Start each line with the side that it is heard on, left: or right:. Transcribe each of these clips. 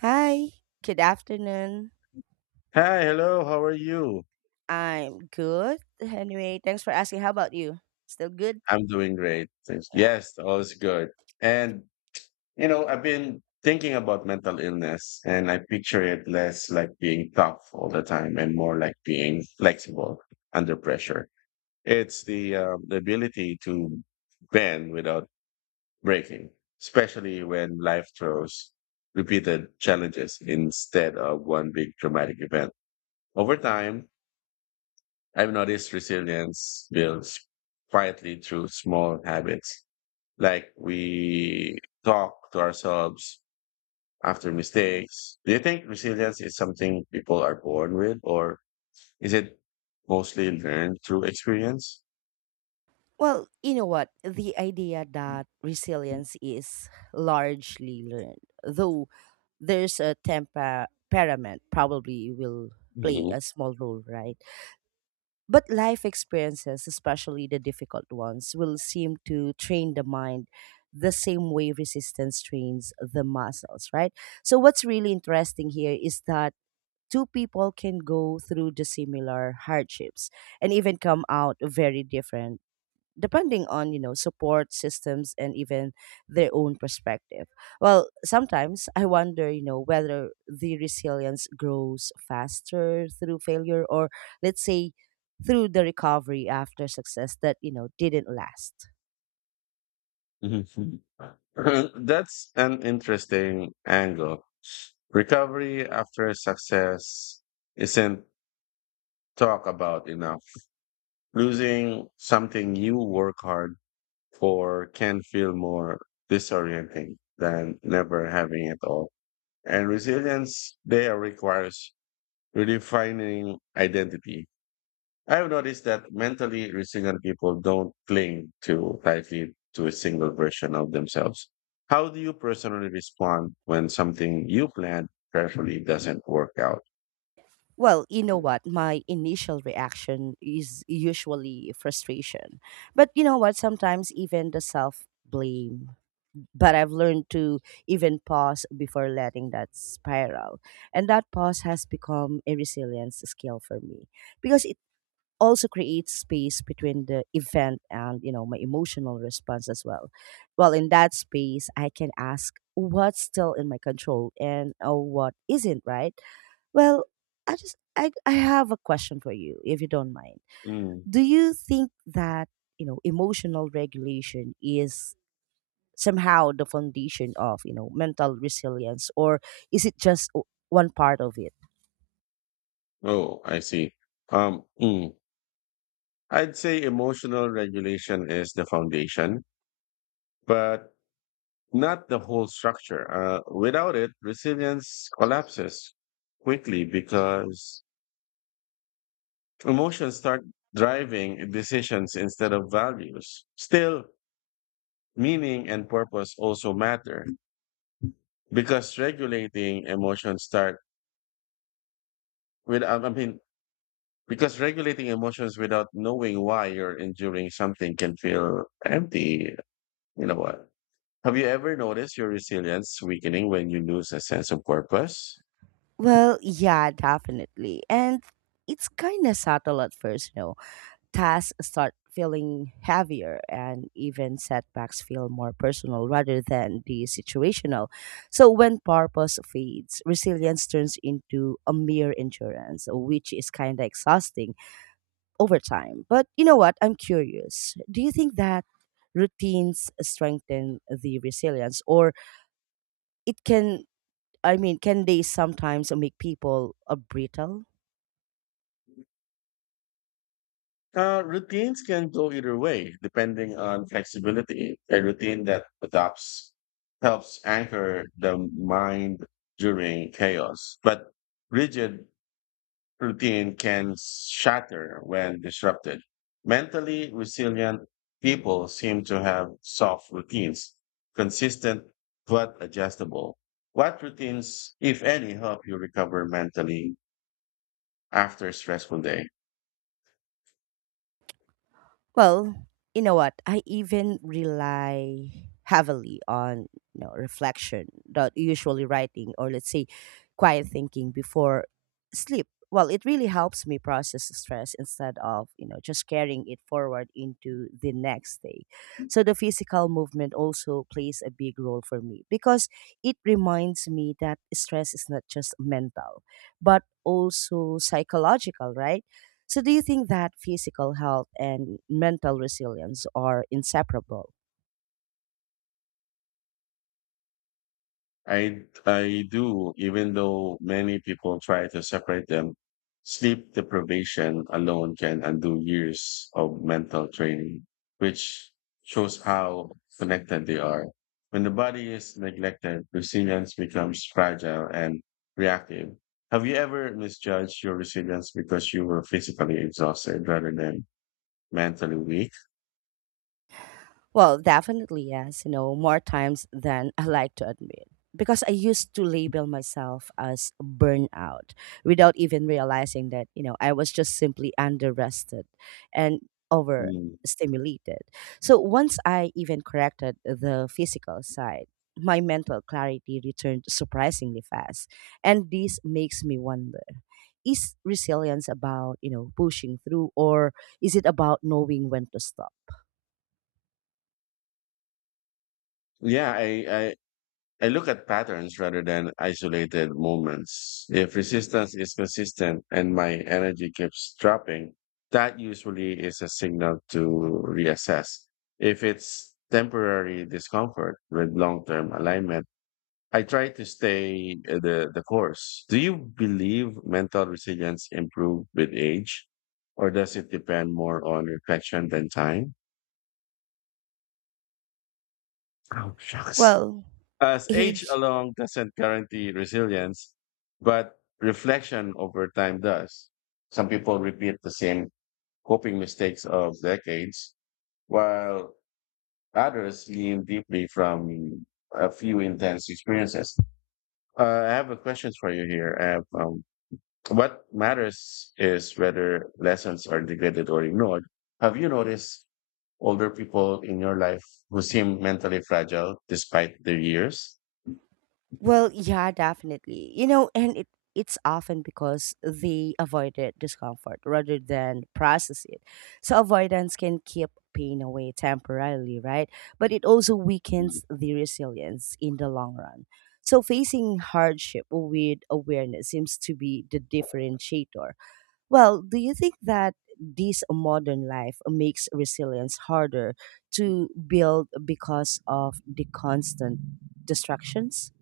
right: Hi, good afternoon.
left: Hi, hello, how are you?
right: I'm good. Anyway, thanks for asking. How about you? Still good?
left: I'm doing great. Thanks.
right: Yeah.
left: Yes, all is good. And, I've been thinking about mental illness and I picture it less like being tough all the time and more like being flexible under pressure. It's the ability to bend without breaking, especially when life throws repeated challenges instead of one big dramatic event. Over time, I've noticed resilience builds quietly through small habits, like we talk to ourselves after mistakes. Do you think resilience is something people are born with, or is it mostly learned through experience?
right: Well, you know what? The idea that resilience is largely learned, though there's a temperament probably will play
left: Mhm.
right: a small role, right? But life experiences, especially the difficult ones, will seem to train the mind the same way resistance trains the muscles, right? So, what's really interesting here is that two people can go through the similar hardships and even come out very different depending on support systems and even their own perspective. Well, sometimes I wonder, whether the resilience grows faster through failure or, let's say, through the recovery after success that didn't last.
left: Mhm. That's an interesting angle. Recovery after success isn't talked about enough. Losing something you work hard for can feel more disorienting than never having it all. And resilience there requires redefining identity. I've noticed that mentally resilient people don't cling too tightly to a single version of themselves. How do you personally respond when something you planned carefully doesn't work out?
right: Well, you know what, my initial reaction is usually frustration, but you know what, sometimes even the self blame. But I've learned to even pause before letting that spiral. And that pause has become a resilience skill for me because it also creates space between the event and my emotional response as well. Well, in that space, I can ask what's still in my control and what isn't, right? Well, I just I have a question for you if you don't mind.
left: Mm.
right: Do you think that emotional regulation is somehow the foundation of mental resilience, or is it just one part of it?
left: Oh, I see. Um, mm. I'd say emotional regulation is the foundation, but not the whole structure. Without it, resilience collapses quickly because emotions start driving decisions instead of values. Still, meaning and purpose also matter because regulating emotions start with I mean because regulating emotions without knowing why you're enduring something can feel empty. You know what? Have you ever noticed your resilience weakening when you lose a sense of purpose?
right: Well, yeah, definitely. And it's kind of subtle at first, Tasks start feeling heavier and even setbacks feel more personal rather than the situational. So when purpose fades, resilience turns into a mere endurance, which is kind of exhausting over time. But you know what? I'm curious. Do you think that routines strengthen the resilience, or it can, can they sometimes make people brittle?
left: Routines can go either way, depending on flexibility. A routine that adapts helps anchor the mind during chaos, but rigid routine can shatter when disrupted. Mentally resilient people seem to have soft routines, consistent but adjustable. What routines, if any, help you recover mentally after a stressful day?
right: Well, you know what? I even rely heavily on, reflection, not usually writing or, let's say, quiet thinking before sleep. Well, it really helps me process the stress instead of, just carrying it forward into the next day. So the physical movement also plays a big role for me because it reminds me that stress is not just mental, but also psychological, right? So, do you think that physical health and mental resilience are inseparable?
left: I do, even though many people try to separate them. Sleep deprivation alone can undo years of mental training, which shows how connected they are. When the body is neglected, resilience becomes fragile and reactive. Have you ever misjudged your resilience because you were physically exhausted rather than mentally weak?
right: Well, definitely yes, more times than I like to admit. Because I used to label myself as burnout without even realizing that, I was just simply underrested and
left: Mm.
right: overstimulated. So once I even corrected the physical side, my mental clarity returned surprisingly fast. And this makes me wonder, is resilience about, pushing through, or is it about knowing when to stop?
left: Yeah, I look at patterns rather than isolated moments. If resistance is consistent and my energy keeps dropping, that usually is a signal to reassess. If it's temporary discomfort with long term alignment, I try to stay the course. Do you believe mental resilience improves with age, or does it depend more on reflection than time? Oh, shucks.
right: Well,
left: As age
right: age.
left: alone doesn't guarantee resilience, but reflection over time does. Some people repeat the same coping mistakes of decades, while others lean deeply from a few intense experiences. I have a question for you here. I have, What matters is whether lessons are neglected or ignored. Have you noticed older people in your life who seem mentally fragile despite their years?
right: Well, yeah, definitely, and it's often because they avoided discomfort rather than process it. So avoidance can keep pain away temporarily, right? But it also
left: Mm,
right: weakens the resilience in the long run. So facing hardship with awareness seems to be the differentiator. Well, do you think that this modern life makes resilience harder to build because of the constant distractions?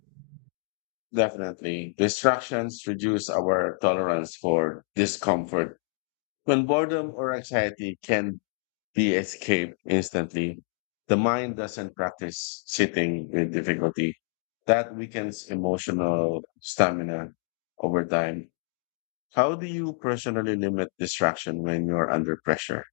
left: definitely. Distractions reduce our tolerance for discomfort. When boredom or anxiety can be escaped instantly, the mind doesn't practice sitting with difficulty. That weakens emotional stamina over time. How do you personally limit distraction when you're under pressure?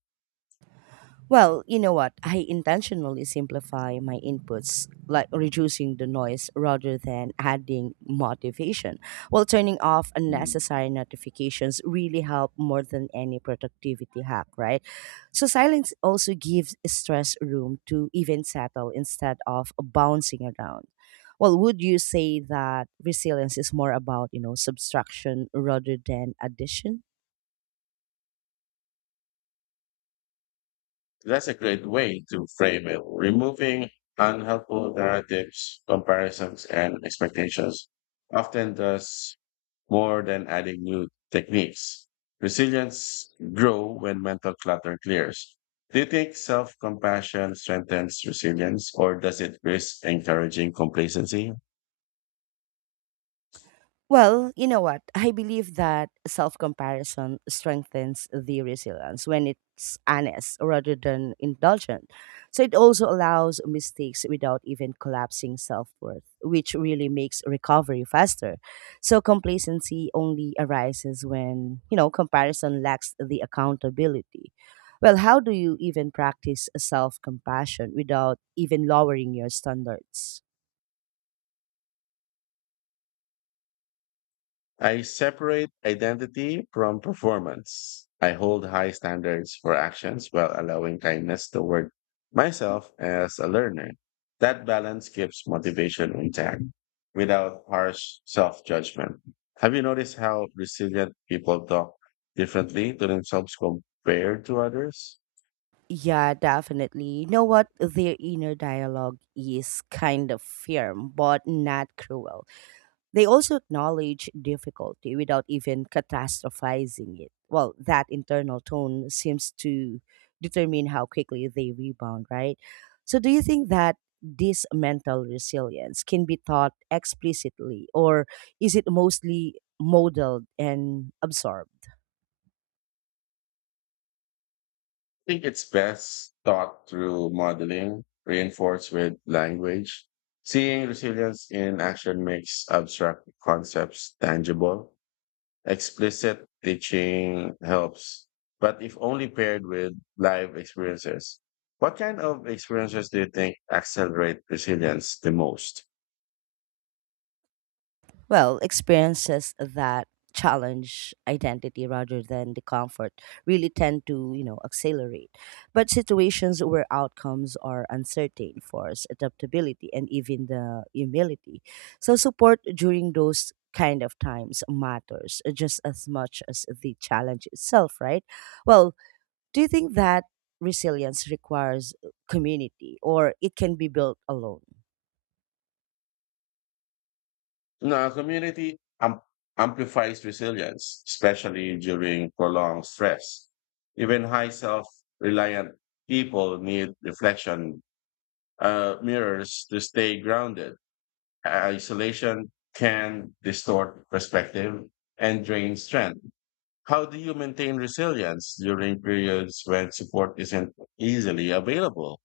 right: Well, you know what? I intentionally simplify my inputs, like reducing the noise rather than adding motivation. While turning off
left: Mm.
right: unnecessary notifications really help more than any productivity hack, right? So silence also gives stress room to even settle instead of bouncing around. Well, would you say that resilience is more about, subtraction rather than addition?
left: That's a great way to frame it, removing unhelpful narratives, comparisons, and expectations. Often does more than adding new techniques. Resilience grow when mental clutter clears. Do you think self-compassion strengthens resilience or does it risk encouraging complacency?
right: Well, you know what? I believe that self comparison strengthens the resilience when it's honest rather than indulgent. So it also allows mistakes without even collapsing self worth, which really makes recovery faster. So complacency only arises when, comparison lacks the accountability. Well, how do you even practice self compassion without even lowering your standards?
left: I separate identity from performance. I hold high standards for actions while allowing kindness toward myself as a learner. That balance keeps motivation intact without harsh self judgment. Have you noticed how resilient people talk differently to themselves compared to others?
right: Yeah, definitely. You know what? Their inner dialogue is kind of firm, but not cruel. They also acknowledge difficulty without even catastrophizing it. Well, that internal tone seems to determine how quickly they rebound, right? So, do you think that this mental resilience can be taught explicitly, or is it mostly modeled and absorbed?
left: Think it's best thought through modeling, reinforced with language. Seeing resilience in action makes abstract concepts tangible. Explicit teaching helps, but if only paired with live experiences. What kind of experiences do you think accelerate resilience the most?
right: Well, experiences that challenge identity rather than the comfort really tend to, accelerate. But situations where outcomes are uncertain force adaptability and even the humility. So support during those kind of times matters, just as much as the challenge itself, right? Well, do you think that resilience requires community, or it can be built alone?
left: No, our amplifies resilience, especially during prolonged stress. Even high self reliant people need reflection mirrors to stay grounded. Isolation can distort perspective and drain strength. How do you maintain resilience during periods when support isn't easily available?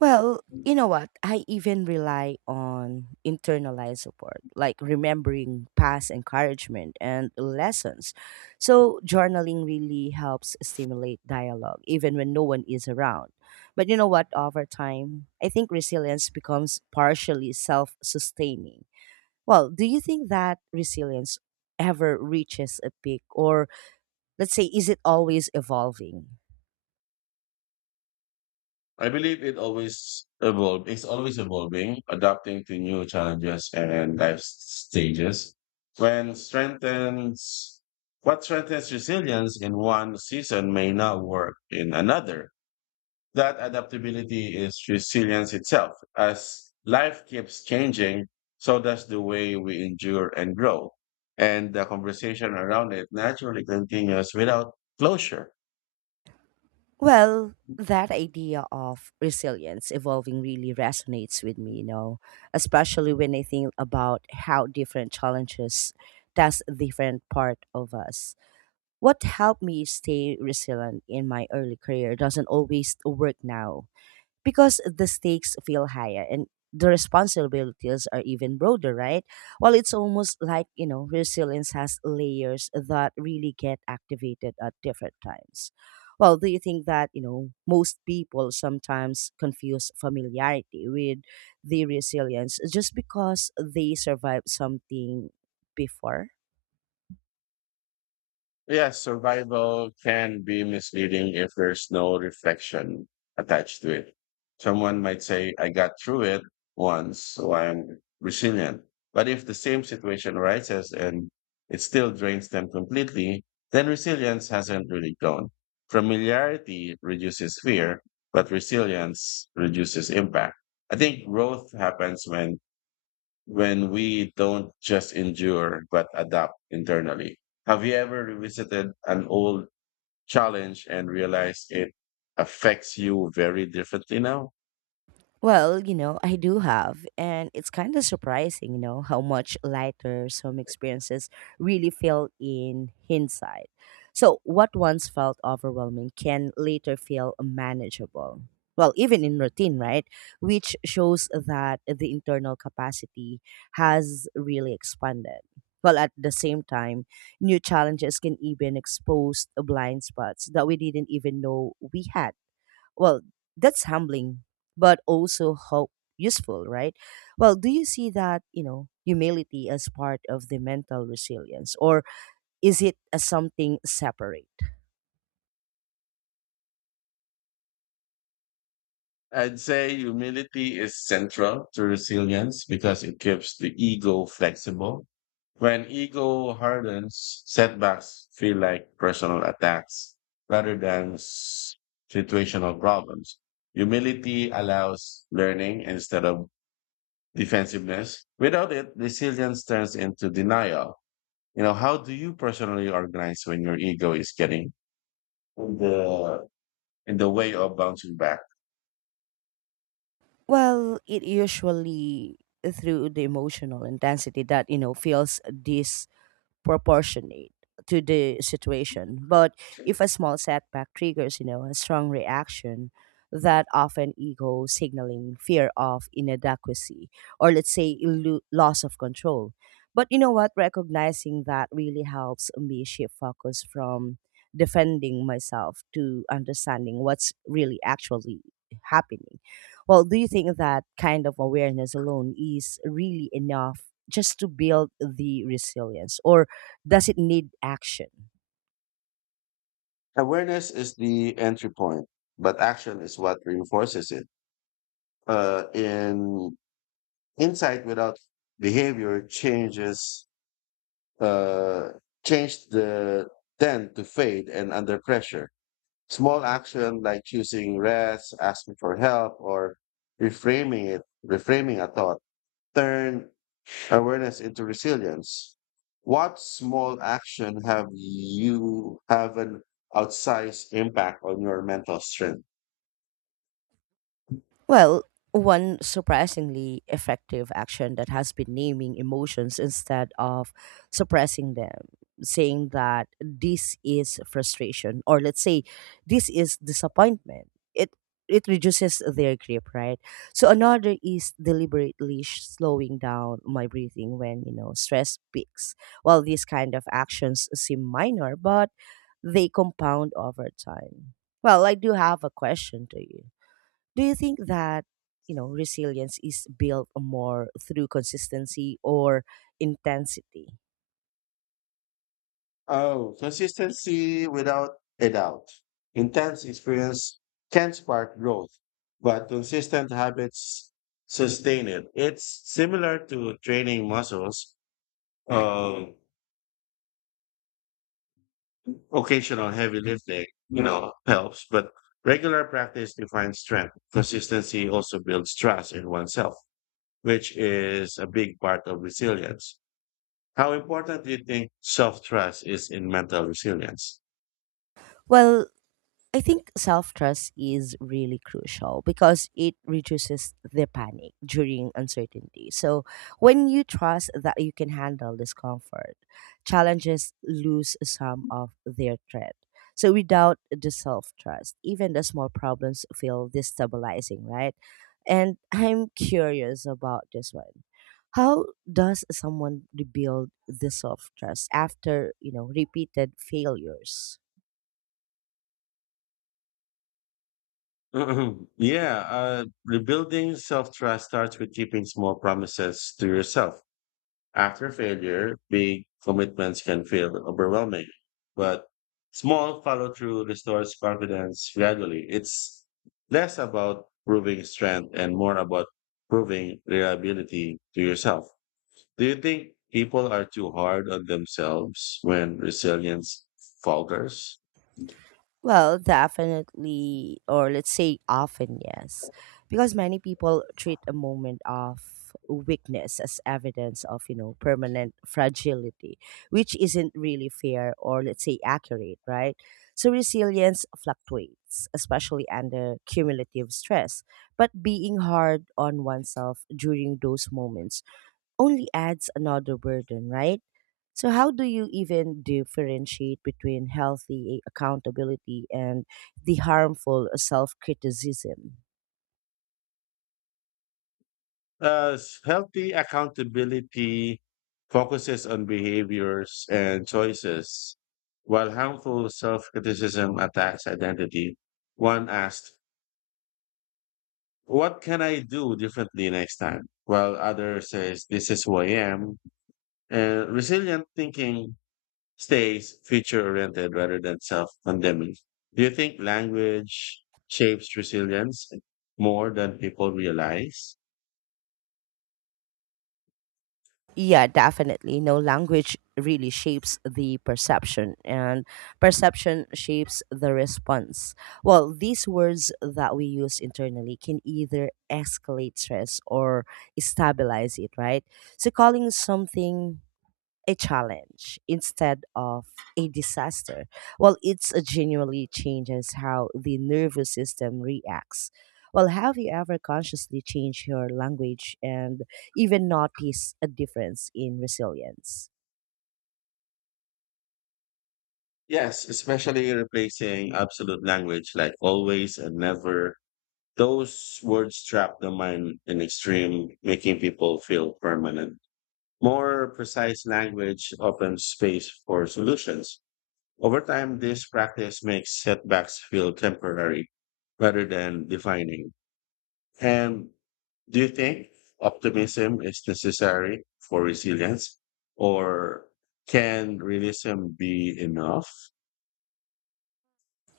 right: Well, you know what? I even rely on internalized support, like remembering past encouragement and lessons. So, journaling really helps stimulate dialogue, even when no one is around. But you know what? Over time, I think resilience becomes partially self sustaining. Well, do you think that resilience ever reaches a peak, or, let's say, is it always evolving?
left: I believe it always evolve. It's always evolving, adapting to new challenges and life stages. When strengthens what strengthens resilience in one season may not work in another. That adaptability is resilience itself. As life keeps changing, so does the way we endure and grow. And the conversation around it naturally continues without closure.
right: Well, that idea of resilience evolving really resonates with me, especially when I think about how different challenges test different part of us. What helped me stay resilient in my early career doesn't always work now because the stakes feel higher and the responsibilities are even broader, right? Well, it's almost like, resilience has layers that really get activated at different times. Well, do you think that, most people sometimes confuse familiarity with the resilience just because they survived something before?
left: Yes, survival can be misleading if there's no reflection attached to it. Someone might say, I got through it once, so I'm resilient. But if the same situation arises and it still drains them completely, then resilience hasn't really grown. Familiarity reduces fear, but resilience reduces impact. I think growth happens when we don't just endure but adapt internally. Have you ever revisited an old challenge and realized it affects you very differently now?
right: Well, I do have, and it's kind of surprising, how much lighter some experiences really feel in hindsight. So, what once felt overwhelming can later feel manageable. Well, even in routine, right? Which shows that the internal capacity has really expanded. Well, at the same time, new challenges can even expose blind spots that we didn't even know we had. Well, that's humbling, but also hope useful, right? Well, do you see that, humility as part of the mental resilience, or is it as something separate?
left: I'd say humility is central to resilience because it keeps the ego flexible. When ego hardens, setbacks feel like personal attacks rather than situational problems. Humility allows learning instead of defensiveness. Without it, resilience turns into denial. You know, how do you personally organize when your ego is getting in the in the way of bouncing back?
right: Well, it usually through the emotional intensity that, feels proportionate to the situation. But if a small setback triggers, a strong reaction, that often ego signaling fear of inadequacy or, let's say, loss of control. But you know what? Recognizing that really helps me shift focus from defending myself to understanding what's really actually happening. Well, do you think that kind of awareness alone is really enough just to build the resilience? Or does it need action?
left: Awareness is the entry point, but action is what reinforces it. In insight without behavior changes uh, change the tend to fade and under pressure. Small action like choosing rest, asking for help, or reframing it, reframing a thought, turn awareness into resilience. What small action have you have an outsized impact on your mental strength?
right: Well, one surprisingly effective action that has been naming emotions instead of suppressing them, saying that this is frustration, or, let's say, this is disappointment. It it reduces their grip, right? So another is deliberately slowing down my breathing when stress peaks. While these kind of actions seem minor, but they compound over time. Well, I do have a question to you, do you think that resilience is built more through consistency or intensity?
left: Oh, consistency without a doubt. Intense experience can spark growth, but consistent habits sustain it. It's similar to training muscles. Um, occasional heavy lifting, you know, helps, but regular practice defines strength. Consistency also builds trust in oneself, which is a big part of resilience. How important do you think self trust is in mental resilience?
right: Well, I think self trust is really crucial because it reduces the panic during uncertainty. So, when you trust that you can handle discomfort, challenges lose some of their threat. So, without the self trust, even the small problems feel destabilizing, right? And I'm curious about this one. How does someone rebuild the self trust after, repeated failures?
left: Mhm. Yeah, rebuilding self trust starts with keeping small promises to yourself. After failure, big commitments can feel overwhelming, but small follow through restores confidence gradually. It's less about proving strength and more about proving reliability to yourself. Do you think people are too hard on themselves when resilience falters?
right: Well, definitely, or, let's say, often, yes. Because many people treat a moment of weakness as evidence of, permanent fragility, which isn't really fair or, let's say, accurate, right? So resilience fluctuates, especially under cumulative stress. But being hard on oneself during those moments only adds another burden, right? So, how do you even differentiate between healthy accountability and the harmful self criticism?
left: S- healthy accountability focuses on behaviors and choices, while harmful self criticism attacks identity. One asks, what can I do differently next time? While other says, this is who I am. And resilient thinking stays future oriented rather than self condemning. Do you think language shapes resilience more than people realize?
right: Yeah, definitely. No, language really shapes the perception, and perception shapes the response. Well, these words that we use internally can either escalate stress or stabilize it, right? So, calling something a challenge instead of a disaster. Well, it's genuinely changes how the nervous system reacts. Well, have you ever consciously changed your language and even noticed a difference in resilience?
left: Yes, especially replacing absolute language like always and never. Those words trap the mind in extreme, making people feel permanent. More precise language opens space for solutions. Over time, this practice makes setbacks feel temporary rather than defining. And Do you think optimism is necessary for resilience, or can realism be enough?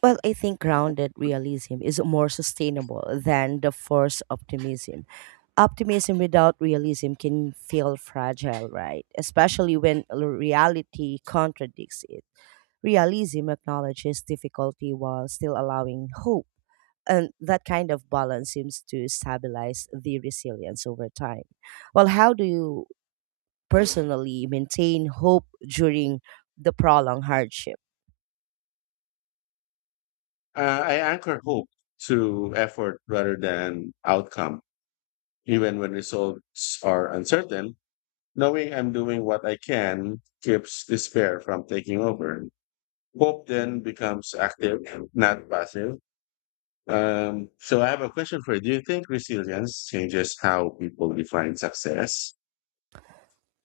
right: Well, I think grounded realism is more sustainable than the forced optimism. Optimism without realism can feel fragile, right? Especially when reality contradicts it. Realism acknowledges difficulty while still allowing hope. And that kind of balance seems to stabilize the resilience over time. Well, how do you personally maintain hope during the prolonged hardship?
left: I anchor hope to effort rather than outcome, even when results are uncertain. Knowing I'm doing what I can keeps despair from taking over. Hope then becomes active, not passive. So I have a question for you. Do you think resilience changes how people define success?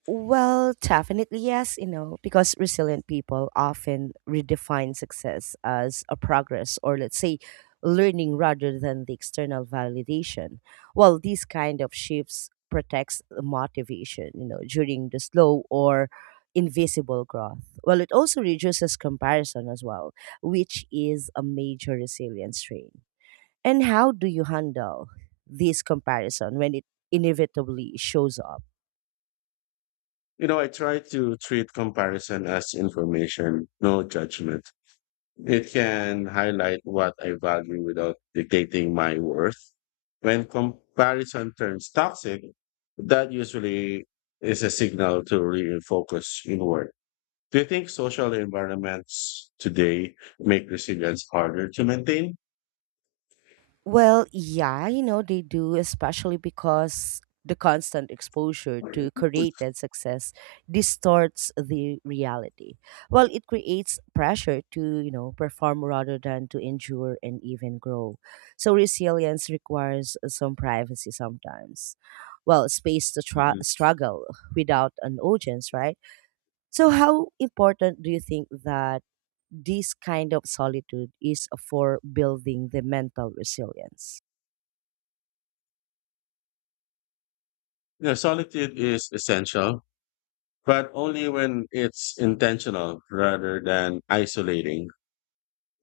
right: Well, definitely yes, because resilient people often redefine success as a progress or, let's say, learning rather than the external validation. Well, these kind of shifts protects the motivation, during the slow or invisible growth. Well, it also reduces comparison as well, which is a major resilience trait. And how do you handle this comparison when it inevitably shows up?
left: You know, I try to treat comparison as information, no judgment. It can highlight what I value without dictating my worth. When comparison turns toxic, that usually is a signal to really focus inward. Do you think social environments today make resilience harder to maintain?
right: Well, yeah, they do, especially because the constant exposure to
left: Mhm.
right: curated success distorts the reality. Well, it creates pressure to, perform rather than to endure and even grow. So resilience requires some privacy sometimes. Well, space to
left: You
right: struggle without an audience, right? So, how important do you think that? This kind of solitude is for building the mental resilience.
left: know, solitude is essential, but only when it's intentional rather than isolating.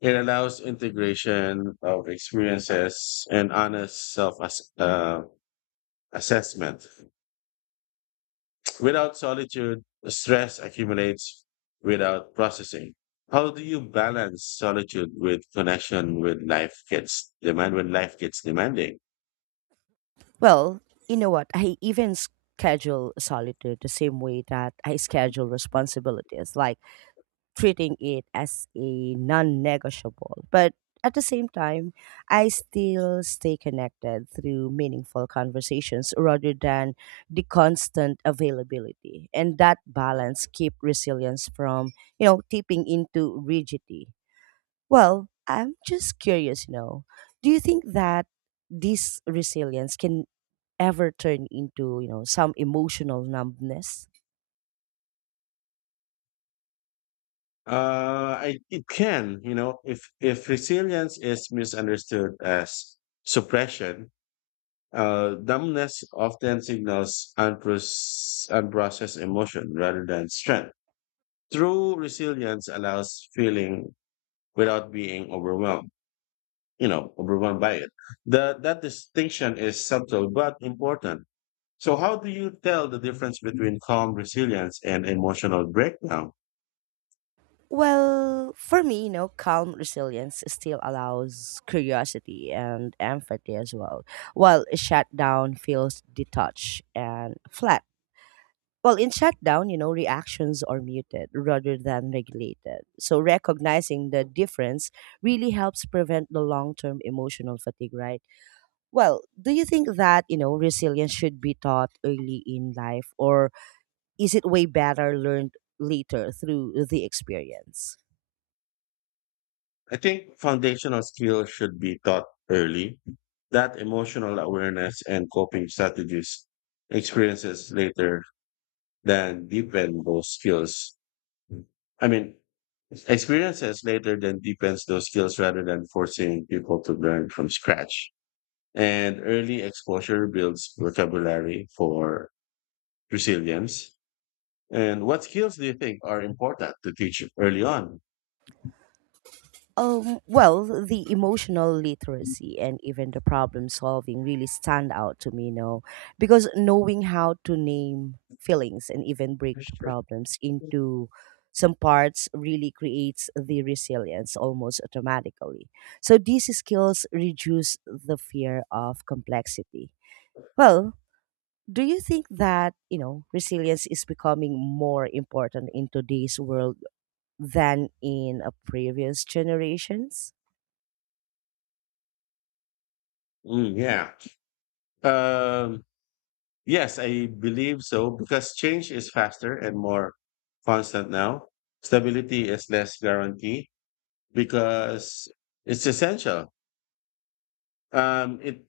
left: It allows integration of experiences and honest assessment. Without solitude, stress accumulates without processing. How do you balance solitude with connection with life gets demand when life gets demanding?
right: Well, you know what? I even schedule solitude the same way that I schedule responsibilities, like treating it as a non negotiable. But at the same time, I still stay connected through meaningful conversations rather than the constant availability. And that balance keep resilience from, tipping into rigidity. Well, I'm just curious, do you think that this resilience can ever turn into, some emotional numbness?
left: It can, you know, if resilience is misunderstood as suppression, dumbness often signals unprocessed emotion rather than strength. True resilience allows feeling without being overwhelmed, you know, overwhelmed by it. The, that distinction is subtle but important. So, how do you tell the difference between calm resilience and emotional breakdown?
right: Well, for me, calm resilience still allows curiosity and empathy as well, while a shutdown feels detached and flat. Well, in shutdown, reactions are muted rather than regulated. So recognizing the difference really helps prevent the long term emotional fatigue, right? Well, do you think that, resilience should be taught early in life, or is it way better learned later through the experience?
left: I think foundational skills should be taught early. That Emotional awareness and coping strategies experiences later than deepen those skills. I mean, Experiences later then deepens those skills rather than forcing people to learn from scratch. And early exposure builds vocabulary for resilience. And what skills do you think are important to teach early on?
right: Well, the emotional literacy and even the problem solving really stand out to me, because knowing how to name feelings and even break the problems into some parts really creates the resilience almost automatically. So these skills reduce the fear of complexity. Well, do you think that, resilience is becoming more important in today's world than in a previous generations?
left: Mm, yeah. Um, yes, I believe so because change is faster and more constant now. Stability is less guaranteed because it's essential. It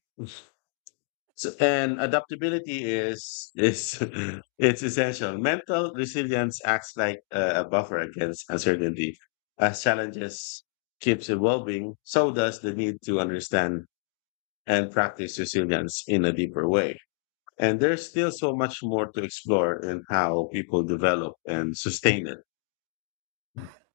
left: So, and adaptability is it's essential. Mental resilience acts like a buffer against uncertainty. As challenges keeps evolving, so does the need to understand and practice resilience in a deeper way. And there's still so much more to explore in how people develop and sustain it.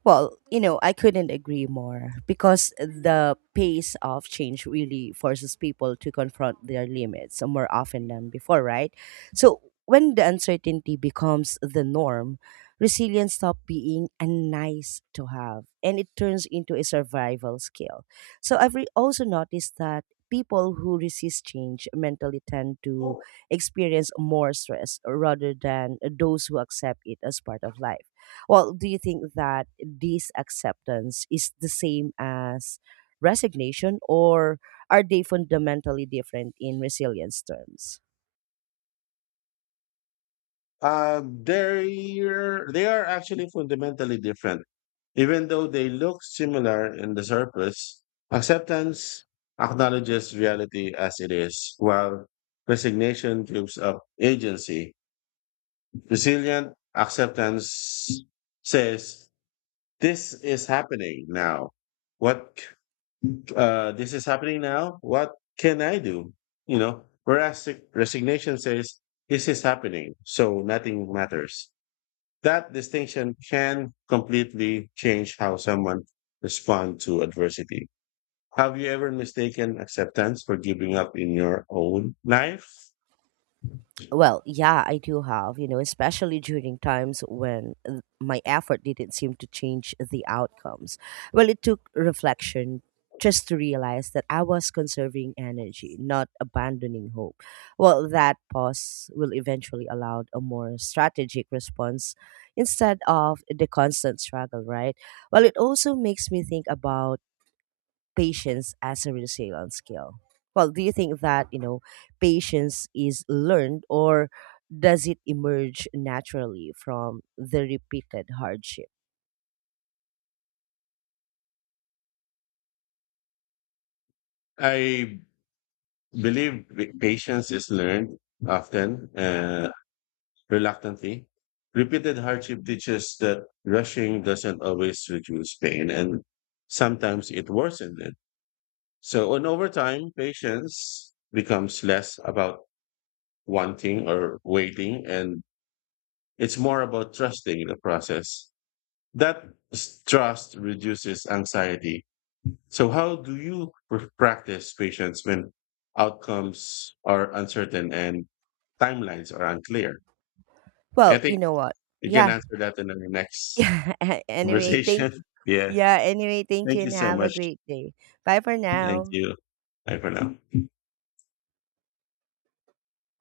right: Well, I couldn't agree more because the pace of change really forces people to confront their limits more often than before, right? So, when the uncertainty becomes the norm, resilience stops being a nice to have and it turns into a survival skill. So, I've also noticed that people who resist change mentally tend to
left: Well,
right: experience more stress rather than those who accept it as part of life. Well, do you think that? This acceptance is the same as resignation, or are they fundamentally different in resilience terms?
left: Uh, they are actually fundamentally different. Even though they look similar in the surface, acceptance acknowledges reality as it is, while resignation gives up agency. Resilient acceptance says, This is happening now. What, c- this is happening now. What can I do? You know, whereas resignation says, this is happening, so nothing matters. That distinction can completely change how someone responds to adversity. Have you ever mistaken acceptance for giving up in your own life?
right: Well, yeah, I do have, especially during times when my effort didn't seem to change the outcomes. Well, it took reflection just to realize that I was conserving energy, not abandoning hope. Well, that pause will eventually allow a more strategic response instead of the constant struggle, right? Well, it also makes me think about patience as a resilience skill? Well, do you think that, patience is learned, or does it emerge naturally from the repeated hardship?
left: I believe patience is learned often, reluctantly. Repeated hardship teaches that rushing doesn't always reduce pain, and sometimes it worsens it. So, and over time, patience becomes less about wanting or waiting and It's more about trusting the process. That s- trust reduces anxiety. So, how do you practice patience when outcomes are uncertain and timelines are unclear? I
right: Well, you
left: think
right: know what?
left: you can
right: Yeah.
left: answer that in our next
right: Yeah. anyway, thank
left: conversation. yeah.
right: Yeah, anyway, thank you
left: Thank you
right: and
left: so
right: have a
left: much.
right: great day. Bye for
left: Thank
right: now.
left: you. Bye for now.